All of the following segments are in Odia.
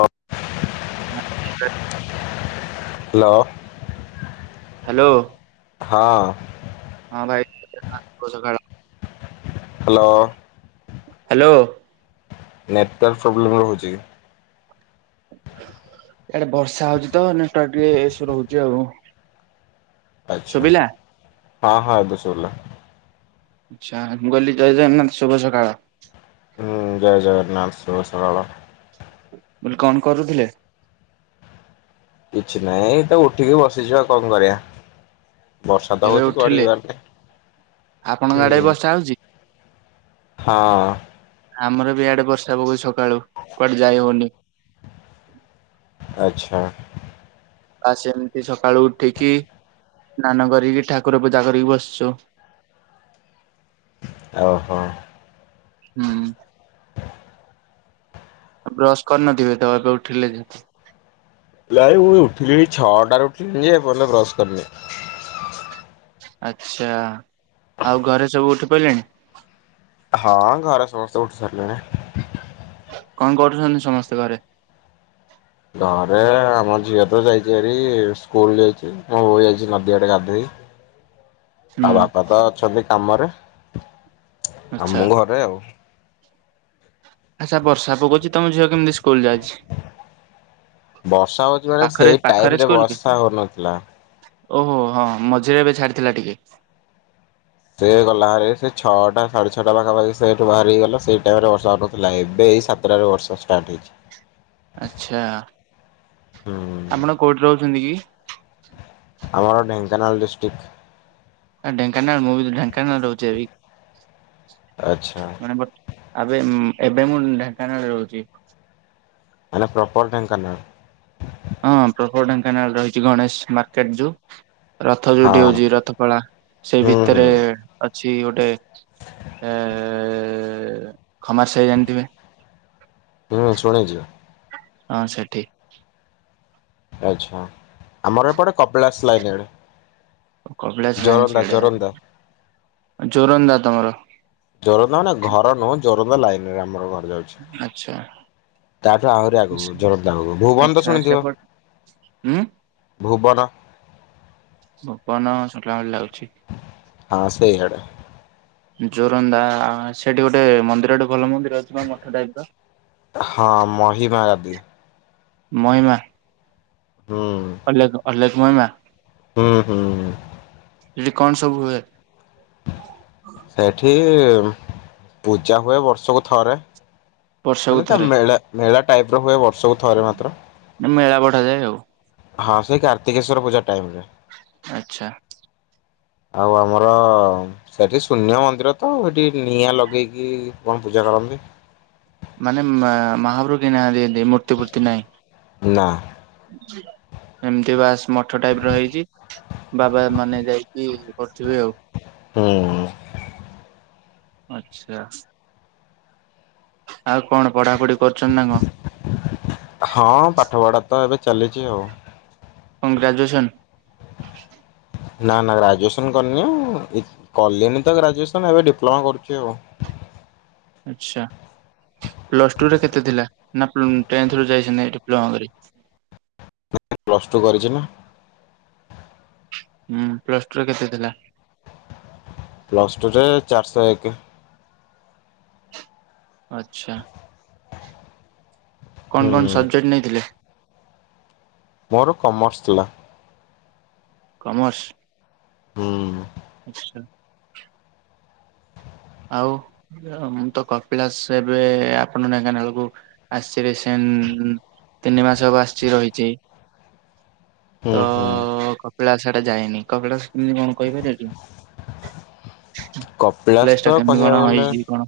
ଅ ହ୍ୟାଲୋ। ହ୍ୟାଲୋ। ହଁ। ହଁ ଭାଇ ଶୁଭ ସକାଳ। ହ୍ୟାଲୋ। ହ୍ୟାଲୋ। ନେଟୱାର୍କ ପ୍ରୋବ୍ଲେମ୍ ରହୁଛି। ଏଇଆଡେ ବର୍ଷା ହଉଛି ତ ନା ଟା ଟିକେ ଇସୁ ରହୁଛି ଆଉ। ଆଚ୍ଛା ଶୁଭିଲା ହଁ ହଁ ଏବେ ଶୁଭିଲା। ଆଚ୍ଛା ମୁଁ କହିଲି ଜୟ ଜଗନ୍ନାଥ ଶୁଭ ସକାଳ। ହୁଁ ଜୟ ଜଗନ୍ନାଥ ସୁଭ ସକାଳ। ବୋଲି କଣ କରୁଥିଲେ? କିଛି ନାଇଁ ଏଇ ତ ଉଠିକି ବସିଛି ଆଉ କଣ କରିବା। ବର୍ଷା ତ ଏବେ ହଉଛି କୁଆଡେ ଉଠିଲେ ଯିବାର ଆପଣଙ୍କ ନାଇ ଆଡେ ହୁଁ,। ବର୍ଷା ହଉଛି? ହଁ। ଆମର ବି ଇଆଡେ ବର୍ଷା ପକଉଛି ସକାଳୁ କୁଆଡେ ଯାଇ ହଉନି। ଆଚ୍ଛା। ଆ, ସେମତି ସକାଳୁ ଉଠିକି ସ୍ନାନ କରିକି ଠାକୁର ପୂଜା କରିକି ବସଛୁ। ଓହୋ। ହୁଁ। ବ୍ରଶ୍ କରିନଥିବେ ତ ଏବେ ଉଠିଲେ ଯେହେତୁ? ନାଇ ମୁଁ ଉଠିଲିଣି ଛଅଟାରୁ ଉଠିଲିଣି ଯେ ଏପନ୍ତ ବ୍ରସ୍ କରିନି। ଆଚ୍ଛା, ଆଉ ଘରେ ସବୁ ଉଠି ପଇଲେଣି? ହଁ ଘରେ ସମସ୍ତେ ଉଠି ସାରଲେଣି। କଣ କରୁଛନ୍ତି ସମସ୍ତେ ଘରେ? ଘରେ ଆମ ଝିଅ ତ ଯାଇଚି ହେରି ସ୍କୁଲ୍ ଯାଇଛି, ମୋ ବୋଉ ଯାଇଛି ନଦୀ ଆଡେ ଗାଧେଇ। ତା ହୁଁ ବାପା ତ ଅଛନ୍ତି କାମରେ, ଆଉ ଆଚ୍ଛା। ମୁଁ ଘରେ ଆଉ। ଆଚ୍ଛା, ବର୍ଷା ପକଉଛି ତୋମ ଝିଅ କେମିତି ସ୍କୁଲ୍ ଯାଇଛି? ବର୍ଷା ହଉଛି ମାନେ ପାଖରେ ସେଇ ପାଖରେ ଟାଇମ୍ ରେ ସ୍କୁଲ କି? ବର୍ଷା ହଉନଥିଲା। ଓହୋ! ହଁ ମଝିରେ ଏବେ ଛାଡିଥିଲା ଟିକେ। ସେ ଗଲା ଭାରି, ସେ ଛଅଟା ସାଢେ ଛଅଟା ପାଖାପାଖି ସେ ଏଠୁ ବାହାରିକି ଗଲା। ସେଇ ଟାଇମ୍ ରେ ବର୍ଷା ହଉ ନଥିଲା, ଏବେ ଏଇ ସା ସାତଟାରେ ବର୍ଷା ଷ୍ଟାର୍ଟ ହେଇଛି। ଆଚ୍ଛା, ହୁଁ ଆପଣ କୋଉଠି ରହୁଛନ୍ତି କି? ଆମର ଢେଙ୍କାନାଳ ଡିଷ୍ଟିକ୍। ଏ ଢେଙ୍କାନାଳ ମୁଁ ବି ତ ଢେଙ୍କାନାଳ ରହୁଚେ ବି। ଆଚ୍ଛା। ଏଣେ ବଟ୍ ଆବେ ଉଁ, ଏବେ ମୁଁ ଢେଙ୍କାନାଳରେ ରହୁଛି। ଆାନେ ପ୍ରପର୍ ଢେଙ୍କାନାଳ? ହଁ ପ୍ରପର୍ ଢେଙ୍କାନାଳ ରହିଛି ଗଣେଶ ମାର୍କେଟ୍ ଯୋଉ ରଥ ଯୋଉଠି ହଁ ହଉଛି, ରଥ ପଳା ସେଇ ହୁଁ ହୁଁ ଭିତରେ ଅଛି ଗୋଟେ ଏ, ଖମାସାଇ ଜାଣିଥିବେ? ହୁଁ, ଶୁଣିଛି ବା। ହଁ ସେଠି। ଆଚ୍ଛା, ଆମର ଏପଟେ କପିଳାସ ଲାଇନ୍ ଆଡେ। ଓ କପିଳାସ ଲାଇନ୍ ଜୋରନ୍ଦା ସିଆଡ଼େ, ଜୋରନ୍ଦା ଯୋରନ୍ଦା ତୋମର। ଯୋରନ୍ଦା ମାନେ ଘର ନୁହଁ, ଯୋରନ୍ଦା ଲାଇନ୍ ରେ ଆମର ଘର ଯାଉ ଛି, ଆଚ୍ଛା ତାଠୁ ଆହୁରି ଆଗକୁ, ଯୋରନ୍ଦା ଆଗକୁ, ଭୂବନ ତ ଆଚ୍ଛା ଶୁଣିଥିବ? ସେପଟ ଉଁ ଭୁବନ। ଭୁବନ ଶୁଣିଲା ଭଳି ଲାଗୁଛି। ହଁ ସେଇଆଡେ। ଯୋରନ୍ଦା ସେଠି ଗୋଟେ ମନ୍ଦିର ଗୋଟେ ଭଲ ମନ୍ଦିର ଅଛି ନା ମଠ ଟାଇପ୍ ର? ହଁ ମହିମା ଗାଦି। ମହିମା? ହୁଁ। ଅଲେ [unintelligible] ହୁଁ ହୁଁ। ଯଠି କଣ ସବୁ ହୁଏ। ସେଇଠି ପୂଜା ହୁଏ ବର୍ଷକୁ ଥରେ ବର୍ଷକୁ ମାନେ ତା ଥରେ ମେଳା ମେଳା ଟାଇପ ର ହୁଏ ବର୍ଷକୁ ଥରେ ମାତ୍ର। ମେଳା ବଢାଯାଏ ଆଉ ହଁ ସେଇ କାର୍ତିକେଶ୍ଵର ପୂଜା ଟାଇମ ରେ। ଆଚ୍ଛା। ଆଉ ଆମର ସେଠି ଶୂନ୍ୟ ମନ୍ଦିର ତ ସେଠି ନିଆଁ ଲଗେଇକି କଣ ପୂଜା କରନ୍ତି। ମାନେ ମହାଭୃଗୀ ନାଁ ଦିଅନ୍ତି ମୂର୍ତ୍ତି ଫୂର୍ତ୍ତି ନାହିଁ। ନା। ଏମିତି ବାସ୍ ମଠ ଟାଇପ ର ହେଇଛି ବାବା ମାନେ ଯାଇକି। କରିିବ ଆଉ। ହୁଁ। ଆଚ୍ଛା। ଆଉ କଣ ପଢାପଢି କରୁଛନ୍ତି ନା ସାଙ୍ଗ। ହଁ ପାଠ ପଢା ତ ଏବେ ଚାଲିଛି ଆଉ। କଂଗ୍ରେଜୁଏସନ୍? ନା ନା ଗ୍ରାଜୁଏସନ କରିନି ଆଉ କଲେନି ତ ଗ୍ରାଜୁଏସନ ଏବେ ଡିପ୍ଲୋମା କରୁଛି ଆଉ। ଆଚ୍ଛା ପ୍ଲସ୍ ଟୁରେ କେତେ ଥିଲା ନା ଟେନ୍ଥରୁ ଯାଇଛନ୍ତି ଡିପ୍ଲୋମା କରି? ପ୍ଲସ୍ ଟୁ କରିଛି ନା। ହୁଁ ପ୍ଲସ ଟୁ ର କେତେ ଥିଲା? ପ୍ଲସ୍ ଟୁରେ ଚାରିଶହ ଏକ। ଆଛା ହୁଁ କଣ କଣ ସବଜେକ୍ଟ ନେଇଥିଲେ? ମୋର କମର୍ସ ଥିଲା। କମର୍ସ। ହୁଁ। ଆଚ୍ଛା। ଆଉ ମୁଁ ତ କପିଳାସ ଏବେ ଆପଣ ନଙ୍କାନ ବେଳକୁ। ଆସିଛି ସେ ତିନି ମାସ ହବ ଆସିଛି ରହିଛି। ହୁଁ ହୁଁ। କପଳା ସେଟା ଯାନି କପିଳା କେମିତି କଣ କହିପାର। କପିଳାସ ପ୍ଲେସ ଟା ତ କେମିତି କଣ କହିବାକୁ ଗଲେ ହେଇଛି କଣ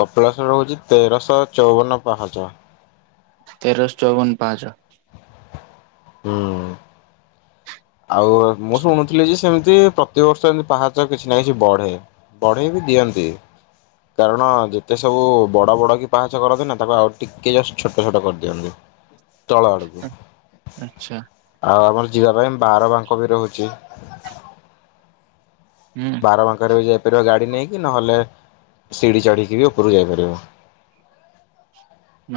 କପିଳାସ ରହୁଛି ତେରଶହ ଚଉବନ ପାହାଚ। ତେରଶହ ଚଉବନ ପାହାଚ। ହୁଁ। ଆଉ ମୁଁ ଶୁଣୁଛି। ଥିଲେ ଯେ ସେମିତି ପ୍ରତିବର୍ଷ ଏମିତି ପାହାଚ କିଛି ନା କିଛି ବଢ଼େ ବଢେଇ ବି ଦିଅନ୍ତି। କାରଣ ଯେତେ ସବୁ ବଡ଼ ବଡ଼ କି ପାହାଚ କରନ୍ତି ନା ତାକୁ ଆଉ ଟିକେ ଜଷ୍ଟ ଛୋଟ ଛୋଟ କରିଦିଅନ୍ତି। [inaudible] ତଳ ଆଡ଼କୁ ଆଚ୍ଛା ଆଉ ଆମର ଯିବା ପାଇଁ ବାର ବାଙ୍କ ବି ରହୁଛି। ହୁଁ ବାର ବାଙ୍କରେ ବି ଯାଇପାରିବ ଗାଡି ନେଇକି ନହେଲେ ସିଡିି ଚଢ଼ିକି ବି ଉପରକୁ ଯାଇପାରିବ।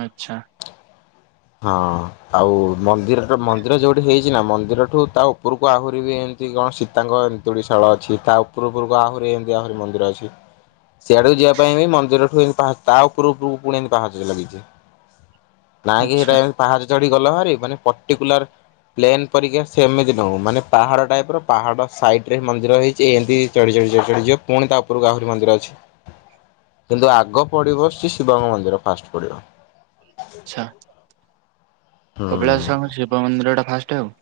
ଆଚ୍ଛା। ହଁ ଆଉ ମନ୍ଦିର ମନ୍ଦିର ଯୋଉଠି ହେଇଛି ନା ମନ୍ଦିରଠୁ ତା ଉପରକୁ ଆହୁରି ବି କଣ ସୀତାଙ୍କ ଏନ୍ତୁଡ଼ି ସ୍ଥଳ ଅଛି ତା ଉପର ଉପରକୁ ଆହୁରି ଏମିତି ଆହୁରି ମନ୍ଦିର ଅଛି। ସେଆଡକୁ ଯିବା ପାଇଁ ବି ମନ୍ଦିର ଠୁ ତା ଉପୁରୁ ଉପୁରୁକୁ ପୁଣି ଏମିତି ପାହାଚ ଲାଗିଚି। ନାଇଁ କି ହେଇଟା ଆଚ୍ଛା ଏମତି ପାହାଚ ଚଢି ଗଲ ଭାରି ମାନେ ପର୍ଟିକୁଲାର ପ୍ଲେନ୍ ପରୀକା ସେମିତି ନୁହୁଁ। ମାନେ ପାହାଡ଼ ଟାଇପ୍ ର ପାହାଡ଼ ସାଇଟ୍ ରେ ମନ୍ଦିର ହେଇଚି ଏନ୍ତି ଚଢି ଚଢି ଚଢି ଯିବ, ପୁଣି ତା ଉପରୁକୁ ଆହୁରି ମନ୍ଦିର ଅଛି। ହୁଁ କିନ୍ତୁ ଆଗ ପଡିବ ଶି ଶିବ ଙ୍କ ମନ୍ଦିର ଫାଷ୍ଟ ପଡିବ। ଆଚ୍ଛା। କପିଳାସ ହୁଁ। ତ ଆମ ଶିବ ମନ୍ଦିର ଟା ଫାଷ୍ଟ ଆଉ।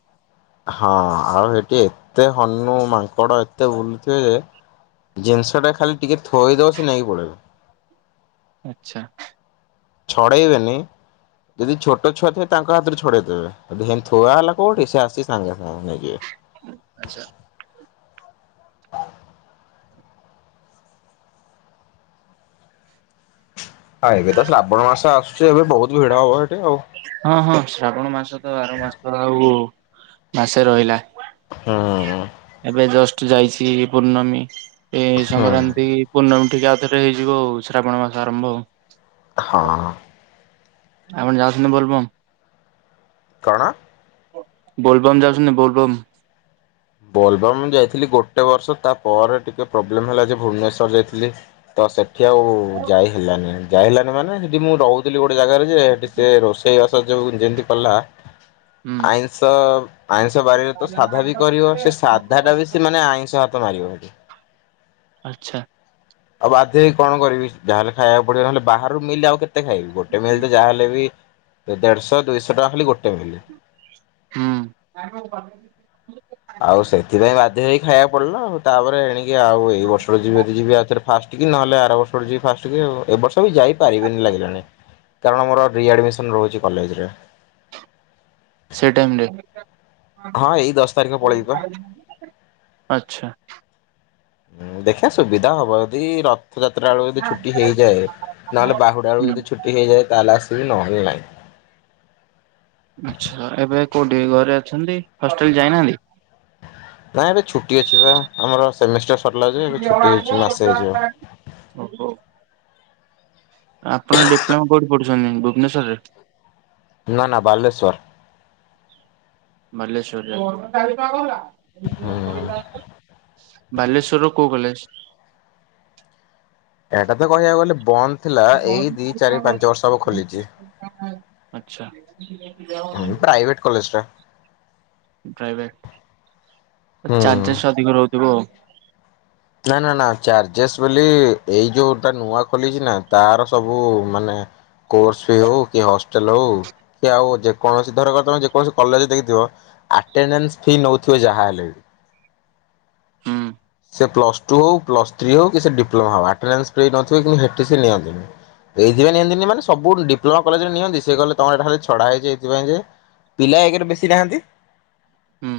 ହଁ। ଆଉ ହେଠି ଏତେ ହନୁ ମାଙ୍କଡ ଏତେ ବୁଲୁଥିବେ ଯେ ଜିନିଷଟା ଖାଲି ଟିକେ ଖାଲି ଥୋଇଦବ ସେ ନେଇକି ପଳେଇବେ। ଆଚ୍ଛା। ଛଡେଇବେନି। ଯଦି ଛୋଟ ଛୁଆ ଥିବେ ତାଙ୍କ ହାତରେ ଛଡେଇଦେବେ। କିନ୍ତୁ ଥୁଆ ହେଲା କୋଉଠି ସେ ଆସି ସାଙ୍ଗେ ସାଙ୍ଗେ ନେଇଯିବେ। ଆଚ୍ଛା। ଆ ଏବେ ତ ଶ୍ରାବଣ ମାସ ଆସୁଚି ଏବେ ବହୁତ୍ ଭିଡ ହବ ହେଠି ଆଉ। ହଁ ହଁ ଶ୍ରାବଣ ମାସ ତ ଆର ମାସ [unintelligible] ଆଉ ମାସେ ରହିଲା। ହୁଁଁ। ଏବେ ଜଷ୍ଟ ଯାଇଚି ପୂର୍ଣ୍ଣମୀ ଏ ହୁଁ ସଂକ୍ରାନ୍ତି ପୂର୍ଣ୍ଣମୀ ଟିକି ଆଉଥରେ ହେଇଯିବ ଆଉ ଶ୍ରାବଣ ମାସ ଆରମ୍ଭ ଆଉ। ହଁ। ଆପଣ ଯାଉଛନ୍ତି ବୋଲବମ୍? କଣ? ବୋଲବମ୍ ଯାଉଛନ୍ତି ବୋଲବମ୍? ବୋଲବମ୍ ଯାଇଥିଲି ଗୋଟେ ବର୍ଷତା ପରେରେ ଟିକେ ପ୍ରୋବ୍ଲେମ ହେଲା ଯେ ଭୁବନେଶ୍ଵର ଯାଇଥିଲି। ତ ସେଠି ଆଉ ଯାଇ ହେଲାନି। ଯାଇ ହେଲାନି ମାନେ ସେଠି ମୁଁ ରହୁଥିଲି ଗୋଟେ ଜାଗାରେ ଯେ ହେଠି ସେ ରୋଷେଇବାସ ଯଉ ଯେମତି କଲା ହୁଁ ଆଇଁଷ ଆଇଁଷ ବାରିରେ ତ ସାଧା ବି କରିବ। ସେ ସାଧା ଟା ବି ସେ ମାନେ ଆଇଁଷ ହାତ ମାରିବ ହେଠି। ଆଚ୍ଛା। ଆଉ ବାଧ୍ୟ ହେଇ କଣ କରିବି ଯାହେଲେ ଖାଇବାକୁ ପଡିବ ନହେଲେ ବାହାରୁ ମିଲ୍ ଆଉ କେତେ ଖାଇବି ଗୋଟେ ମିଲ୍ ତ ଯାହାହେଲେ ବି ଏ ଦେଢଶ ଦୁଇଶ ଟଙ୍କା ଖାଲି ଗୋଟେ ମିଲ୍। ହୁଁ। ଆଉ ସେଥିପାଇଁ ବାଧ୍ୟ ହେଇକି ଖାଇବା ପଡିଲା ଆଉ। ତାପରେ ଏଣିକି ଆଉ ଏଇ ବର୍ଷ ଠୁ ଯିବି ଯଦି ଯିବି ଆଉଥରେ ଫାଷ୍ଟ ନହେଲେ ଆର ବର୍ଷ ଠୁ ଯିବ ଫାଷ୍ଟ କିରି। ଏ ବର୍ଷ ବି ଯାଇପାରିବିନି ଲାଗିଲାଣି। କାରଣ ମୋର ରିଆଡ଼ମିସନ୍ ରହୁଚି କଲେଜରେ। ସେଇ ଟାଇମରେ, ହଁ ଏଇ ଦଶ ତାରିଖ ପଳେଇବି ପା। ଆଚ୍ଛା। ଦେଖିଆ ସୁବିଧା ହବ ଯଦି ର ରଥଯାତ୍ରା ବେଳୁ କୁ ଯଦି ଛୁଟି ହେଇଯାଏ, ନହେଲେ ବାହୁଡ଼ା ବେଳକୁ ହୁଁ ଯଦି ଛୁଟି ହୋଇଯାଏ ତାହେଲେ ଆସିବି। ନହେଲେ ନାଇଁ। ଆଚ୍ଛା। ଏବେ କୋଉଠି ଘରେ ଅଛନ୍ତି ହଷ୍ଟେଲ ଯାଇନାହାନ୍ତି? ନାଇଁ ଏବେ ଛୁଟି ଅଛି ବା। ଆମର ସେମିଷ୍ଟର ସରିଲା ଯେ ଏବେ ଛୁଟି ହେଇଚି ମାସେ ହେଇଯିବ। ଓହୋ। ଆ ଆପଣ ଡିପ୍ଲୋମ କୋଉଠି ପଢୁଛନ୍ତି ଭୁବନେଶ୍ୱରରେ? ନା ନା ବାଲେଶ୍ଵର। ବାଲେଶ୍ଵରରେ। ହୁଁ ବାଲେଶ୍ବରର କୋଉ କଲେଜ? ଏଟା ତ କହିବାକୁ ଗଲେ ବନ୍ଦ ଥିଲା। ଏଇ ଦି ଚାରି ପାଞ୍ଚ ବର୍ଷ ହବ ଖୋଲିଚି। [unintelligible] ଆଚ୍ଛା। ହୁଁ, ପ୍ରାଇଭେଟ କଲେଜ ଟା ପ୍ରାଇଭେଟ ହୁଁ। ଚାର୍ଜେସ୍ ଅଧିକ ରହୁଥିବ ଆଉ। ନା ନା ନା ଚାର୍ଜେସ୍ ବୋଲି ଏଇ ଯୋଉଟା ନୂଆ ଖୋଲିଛି ନା ତାର ସବୁ ମାନେ କୋର୍ସ ଫି ହଉ କି ହଷ୍ଟେଲ୍ ହଉ। କି ଆଉ ଯେକୌଣସି ଧର ତମେ ଯେକୌଣସି କଲେଜଜ୍ ଦେଖିଥିବ। ଆଟେନାନ୍ସ ଫି ନଉଥିବେ ଯାହାହଲେ ବି। ହୁଁ। ସେ ପ୍ଲସ୍ ଟୁ ହଉ ପ୍ଲଥ୍ରୀ ହଉ କି ସେ ଡିପ୍ଲମା ହଉ ଆଟେନାନ୍ସ ଫି ନଉଥିବ କିନ୍ତୁ ହେଠି ସେ ନିଅନ୍ତିନି। ଏଇଥିପାଇଁ ନିଅନ୍ତିନି ମାନେ ସବୁ ଡିପ୍ଲମା କଲେଜରେ ନିଅନ୍ତି ସେ କହିଲେ ତମର ଏଟା ଖାଲି ଛଡା ହେଇଛି ଏଇଥିପାଇଁ ଯେ ପିଲା ଏକ୍ ରେ ବେଶୀ ନାହାନ୍ତି। ହୁଁ।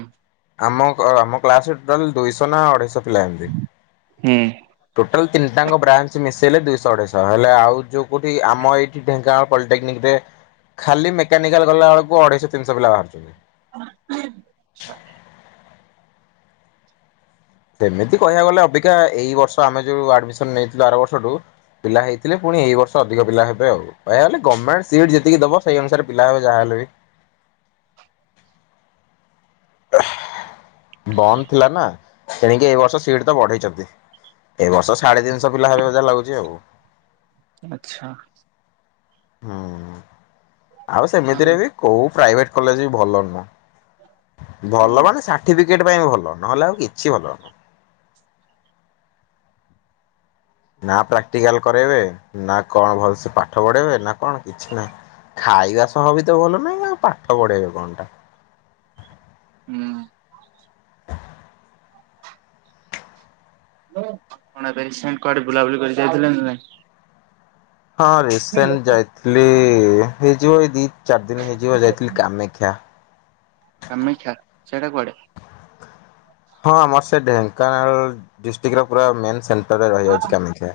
ଆମ ଆମ କ୍ଲାସ୍ ରେ ଟୋଟାଲ୍ ଦୁଇଶହ ନା ଅଢେଇଶହ ପିଲା ହେବେ। ହୁଁ। ଟୋଟାଲ୍ ତିନିଟାଙ୍କ ବ୍ରାଞ୍ଚ ମିଶେଇଲେ ଦୁଇଶହ ଅଢ଼େଇଶହ ହେଲେ ଆଉ ଯଉଁଠି ଆମ ଏଇ ଢେଙ୍କାନାଳ ପଲିଟେକନିକ ରେ ଖାଲି ମେକାନିକାଲ ଗଲା ବେଳକୁ ଅଢେଇଶହ ତିନିଶହ ପିଲା ବାହାରୁଛନ୍ତି। ଆଚ୍ଛା। ସେମିତି କହିବାକୁ ଗଲେ ଅବିକା ଏଇ ବର୍ଷ ଆମେ ଯୋଉ ଆଡମିସନ ନେଇଥିଲୁ ଆର ବର୍ଷଠୁ ପିଲା ହେଇଥିଲେ ପୁଣି ଏଇ ବର୍ଷ ଅଧିକ ପିଲା ହେବେ ଆଉ କହିବାକୁ ଗଲେ ଗମେନ୍ଟ ସିଟ୍ ଯେତିକି ଦବ ସେଇ ଅନୁସାରେ ପିଲା ହବେ ଯାହା ହେଲେ ବି। ବନ୍ଦ ଥିଲା ନା ଏଣିକି ଏଇ ବର୍ଷ ସିଟ୍ ତ ବଢେଇଛନ୍ତି। ଏଇ ବର୍ଷ ସାଢେ ତିିନିଶହ ପିଲା ହେବେ ମତେ ଯାହା ଲାଗୁଛି ଆଉ। ଆଛା। ହୁଁ ଆଉ ସେମିତିରେ ବି କୋଉ ପ୍ରାଇଭେଟ୍ କଲେଜ୍ ବି ଭଲ ନୁହଁ। ହୁଁ ଭଲ ମାନେ ସାର୍ଟିଫିକେଟ ପାଇଁ ଭଲ ନହେଲେ ଆଉ କିଛି ଭଲ ନୁହଁ। ନା ପ୍ରାକ୍ଟିକାଲ କରେଇବେ ନା କଣ ଭଲସେ ପାଠ ପଢେଇବେ ନା କଣ କିଛି ନାହିଁ। ଖାଇବା ସହବି ତ ଭଲ ନାହିଁ ଆଉ ପାଠ ପଢେଇବେ କଣ ଟା। ହୁଁ। ଏବେ ରିସେଣ୍ଟ କୁଆଡେ ବୁଲାବୁଲି କରି ଯାଇଥିଲ ନା ନାଇଁ? ହଁ ରିସେଣ୍ଟ ଯାଇଥିଲି ହେଇଯିବ ଏଇ ଦି ଚାରି ଦିନ ହେଇଯିବ ଯାଇଥିଲି କାମାକ୍ଷା। କାମାକ୍ଷା ସେଟା କୁଆଡେ? ହଁ ଆମର ସେ ଢେଙ୍କାନାଳ ଡିଷ୍ଟ୍ରିକ୍ଟର ପୁରା ମେନ୍ ସେଣ୍ଟରରେ ରହିଯାଉଛି କାମାକ୍ଷା।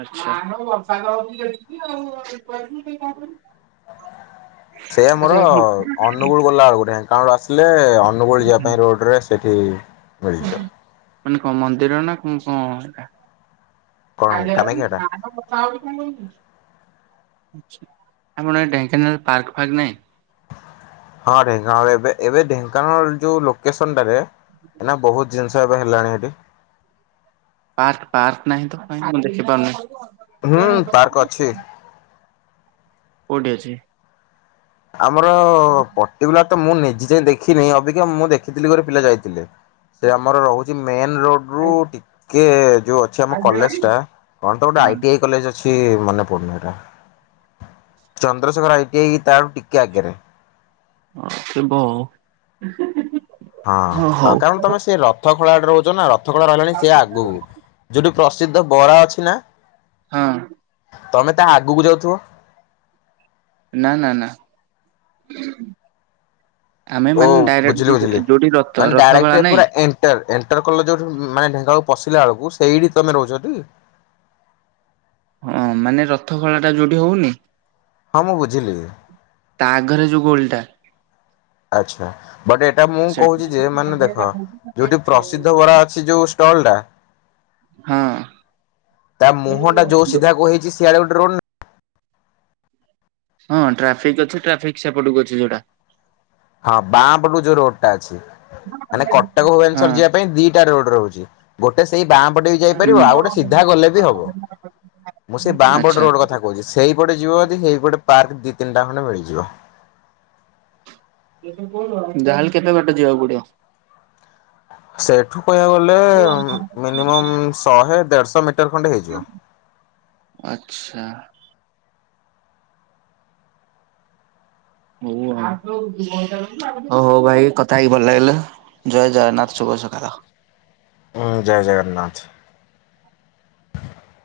ଆଚ୍ଛା। ସେ ଆମର ଅନୁଗୁଳ ଗଲା ବେଳକୁ ଢେଙ୍କାନାଳ ଆସିଲେ ଅନୁଗୁଳ ଯିବା ପାଇଁ ରୋଡ ରେ ସେଠି ମାନେ କଣ ମନ୍ଦିର ନା କ କଣ ସେଟା? କଣ [inaudible] ଆପଣ କାମାକ୍ଷାଟା? ଢେଙ୍କାନାଳରେ ପାର୍କ ଫାର୍କ ନାଇଁ? ହଁରେ ହଁ ଏବେ ଢେଙ୍କାନାଳରେ ଯେଉ ଲୋକେସନ ଟାରେ ଏଇନା ବହୁତ ଜିନିଷ ସେବେ ହେଲାଣି ଏଠି। ପାର୍କ ପାର୍କ ନାହିଁ ତ କାଇଁ ମୁଁ ଦେଖି ପାରୁନି। ହୁଁ ପାର୍କ ଅଛି। କୋଉଠି ଅଛି? ଆମର ପର୍ଟିକୁଲାର ତ ମୁଁ ନିଜେ ଯାଇଁ ଦେଖିନି ଅବିକା ମୁଁ ଦେଖିଥିଲି ମୋର ପିଲା ଯାଇଥିଲେ ସେ ଆମର ରହୁଛି ମେନ ରୋଡ ରୁ ଟିକେ ଯୋଉ ଅଛି ଆମ କଲେଜଟା କଣ ତ ଗୋଟେ ହଁ ଆଇଟିଆଇ କଲେଜ୍ ଅ ସିଏ ମନେ ପଡୁନି ଏଇଟା ଚନ୍ଦ୍ରଶେଖର ଆଇଟିଆଇ ତାଠୁ ଟିକେ ଆଗରେ ହ ସେ ଥିବ ଆଉ ହଁ କାରଣ ତମେ ସେ ରଥ ଖୋଳାଟେ ରହୁଛ ନା ରଥ ଖୋଳା ରହିଲାଣି ସେ ଆଗକୁ। ଯୋଉଠି ପ୍ରସିଦ୍ଧ ବରା ଅଛି ନା। ହଁ। ତମେ ତାହା ଆଗକୁ ଯାଉଥିବ। ନା ନା ନା। ଆମେ ଓ ମାନେ ଡାଇରେକ୍ଟ ବୁଝିଲି ଯଉଠ ବୁଝିଲି। ଯୋଉଠି ରଥ ମାନେ ରଥ ଡାଇରେକ୍ଟ ଭଳା ନାଇଁ। ପୁରା ଏଣ୍ଟର ଏଣ୍ଟର କଲେ ଯଉଠି ମାନେ ଢେଙ୍କାଳ ପଶିଲା ବେଳକୁ ସେଇଠି ତମେ ରହୁଛଟି। ହଁ ମାନେ ରଥଖଳାଟା ଯୋଉଠି ହଉନି। ହଁ ମୁଁ ବୁଝିଲି। ତା ଆଗରେ ଯୋଉ ଗୋଲଟା। ଆଚ୍ଛା ବଟ୍ ଏଇଟା ମୁଁ ସେଠି କହୁଛି ଯେ ମାନେ ଦେଖ ଯୋଉଠି ପ୍ରସିଦ୍ଧ ବରା ଅଛି ଯୋଉ ଷ୍ଟଲଟା ହଁ। ତା ମୁହଁଟା ଯୋଉ ସିଧାକୁ ହେଇଛି [unintelligible] ହଁ ଟ୍ରାଫିକ୍ ଅଛି ଟ୍ରାଫିକ୍ ସେପଟକୁ ଅଛି ଯୋଉଟା। ହଁ ବାଁ ପଟୁ ଯୋଉ ରୋଡଟା ଅଛି ମାନେ କଟକ ହଁ। ଭୁବନେଶ୍ଵର ଯିବା ପାଇଁ ଦି ରୋଡ ରହୁଛି ଗୋଟେ ସେଇ ବାଁ ପଟେ ବି ଯାଇପାରିବ ଆଉ ଗୋଟେ ସିଧା ଗଲେ ବି ହବ, ମୁଁ ସେ ବା ହୁଁ ବାଁ ପଟ ଆଚ୍ଛା। ରୋଡ କଥା କହୁଚି ସେଇପଟେ ଯିବ ଯଦି ସେଇ ଗୋଟେ ପାର୍କ ଦି ତିନିଟା ଖଣ୍ଡେ ମିଳିଯିବ। ଯାହାହେଲେ କେତେ ବାଟ ଯିବାକୁ ପଡିବ? ସେଠୁ କହିବାକୁ ଗଲେ ମିନିମମ୍ ଶହେ ଦେଢ଼ଶହ ମିଟର ଖଣ୍ଡେ ହେଇଯିବ। ଆଛା। ହ ହ ହଉ ଭାଇ କଥା ହେଇକି ଭଲ ଲାଗିଲା। ଜୟ ଜଗନ୍ନାଥ ଶୁଭ ସକାଳ। ଜୟ ଜଗନ୍ନାଥ।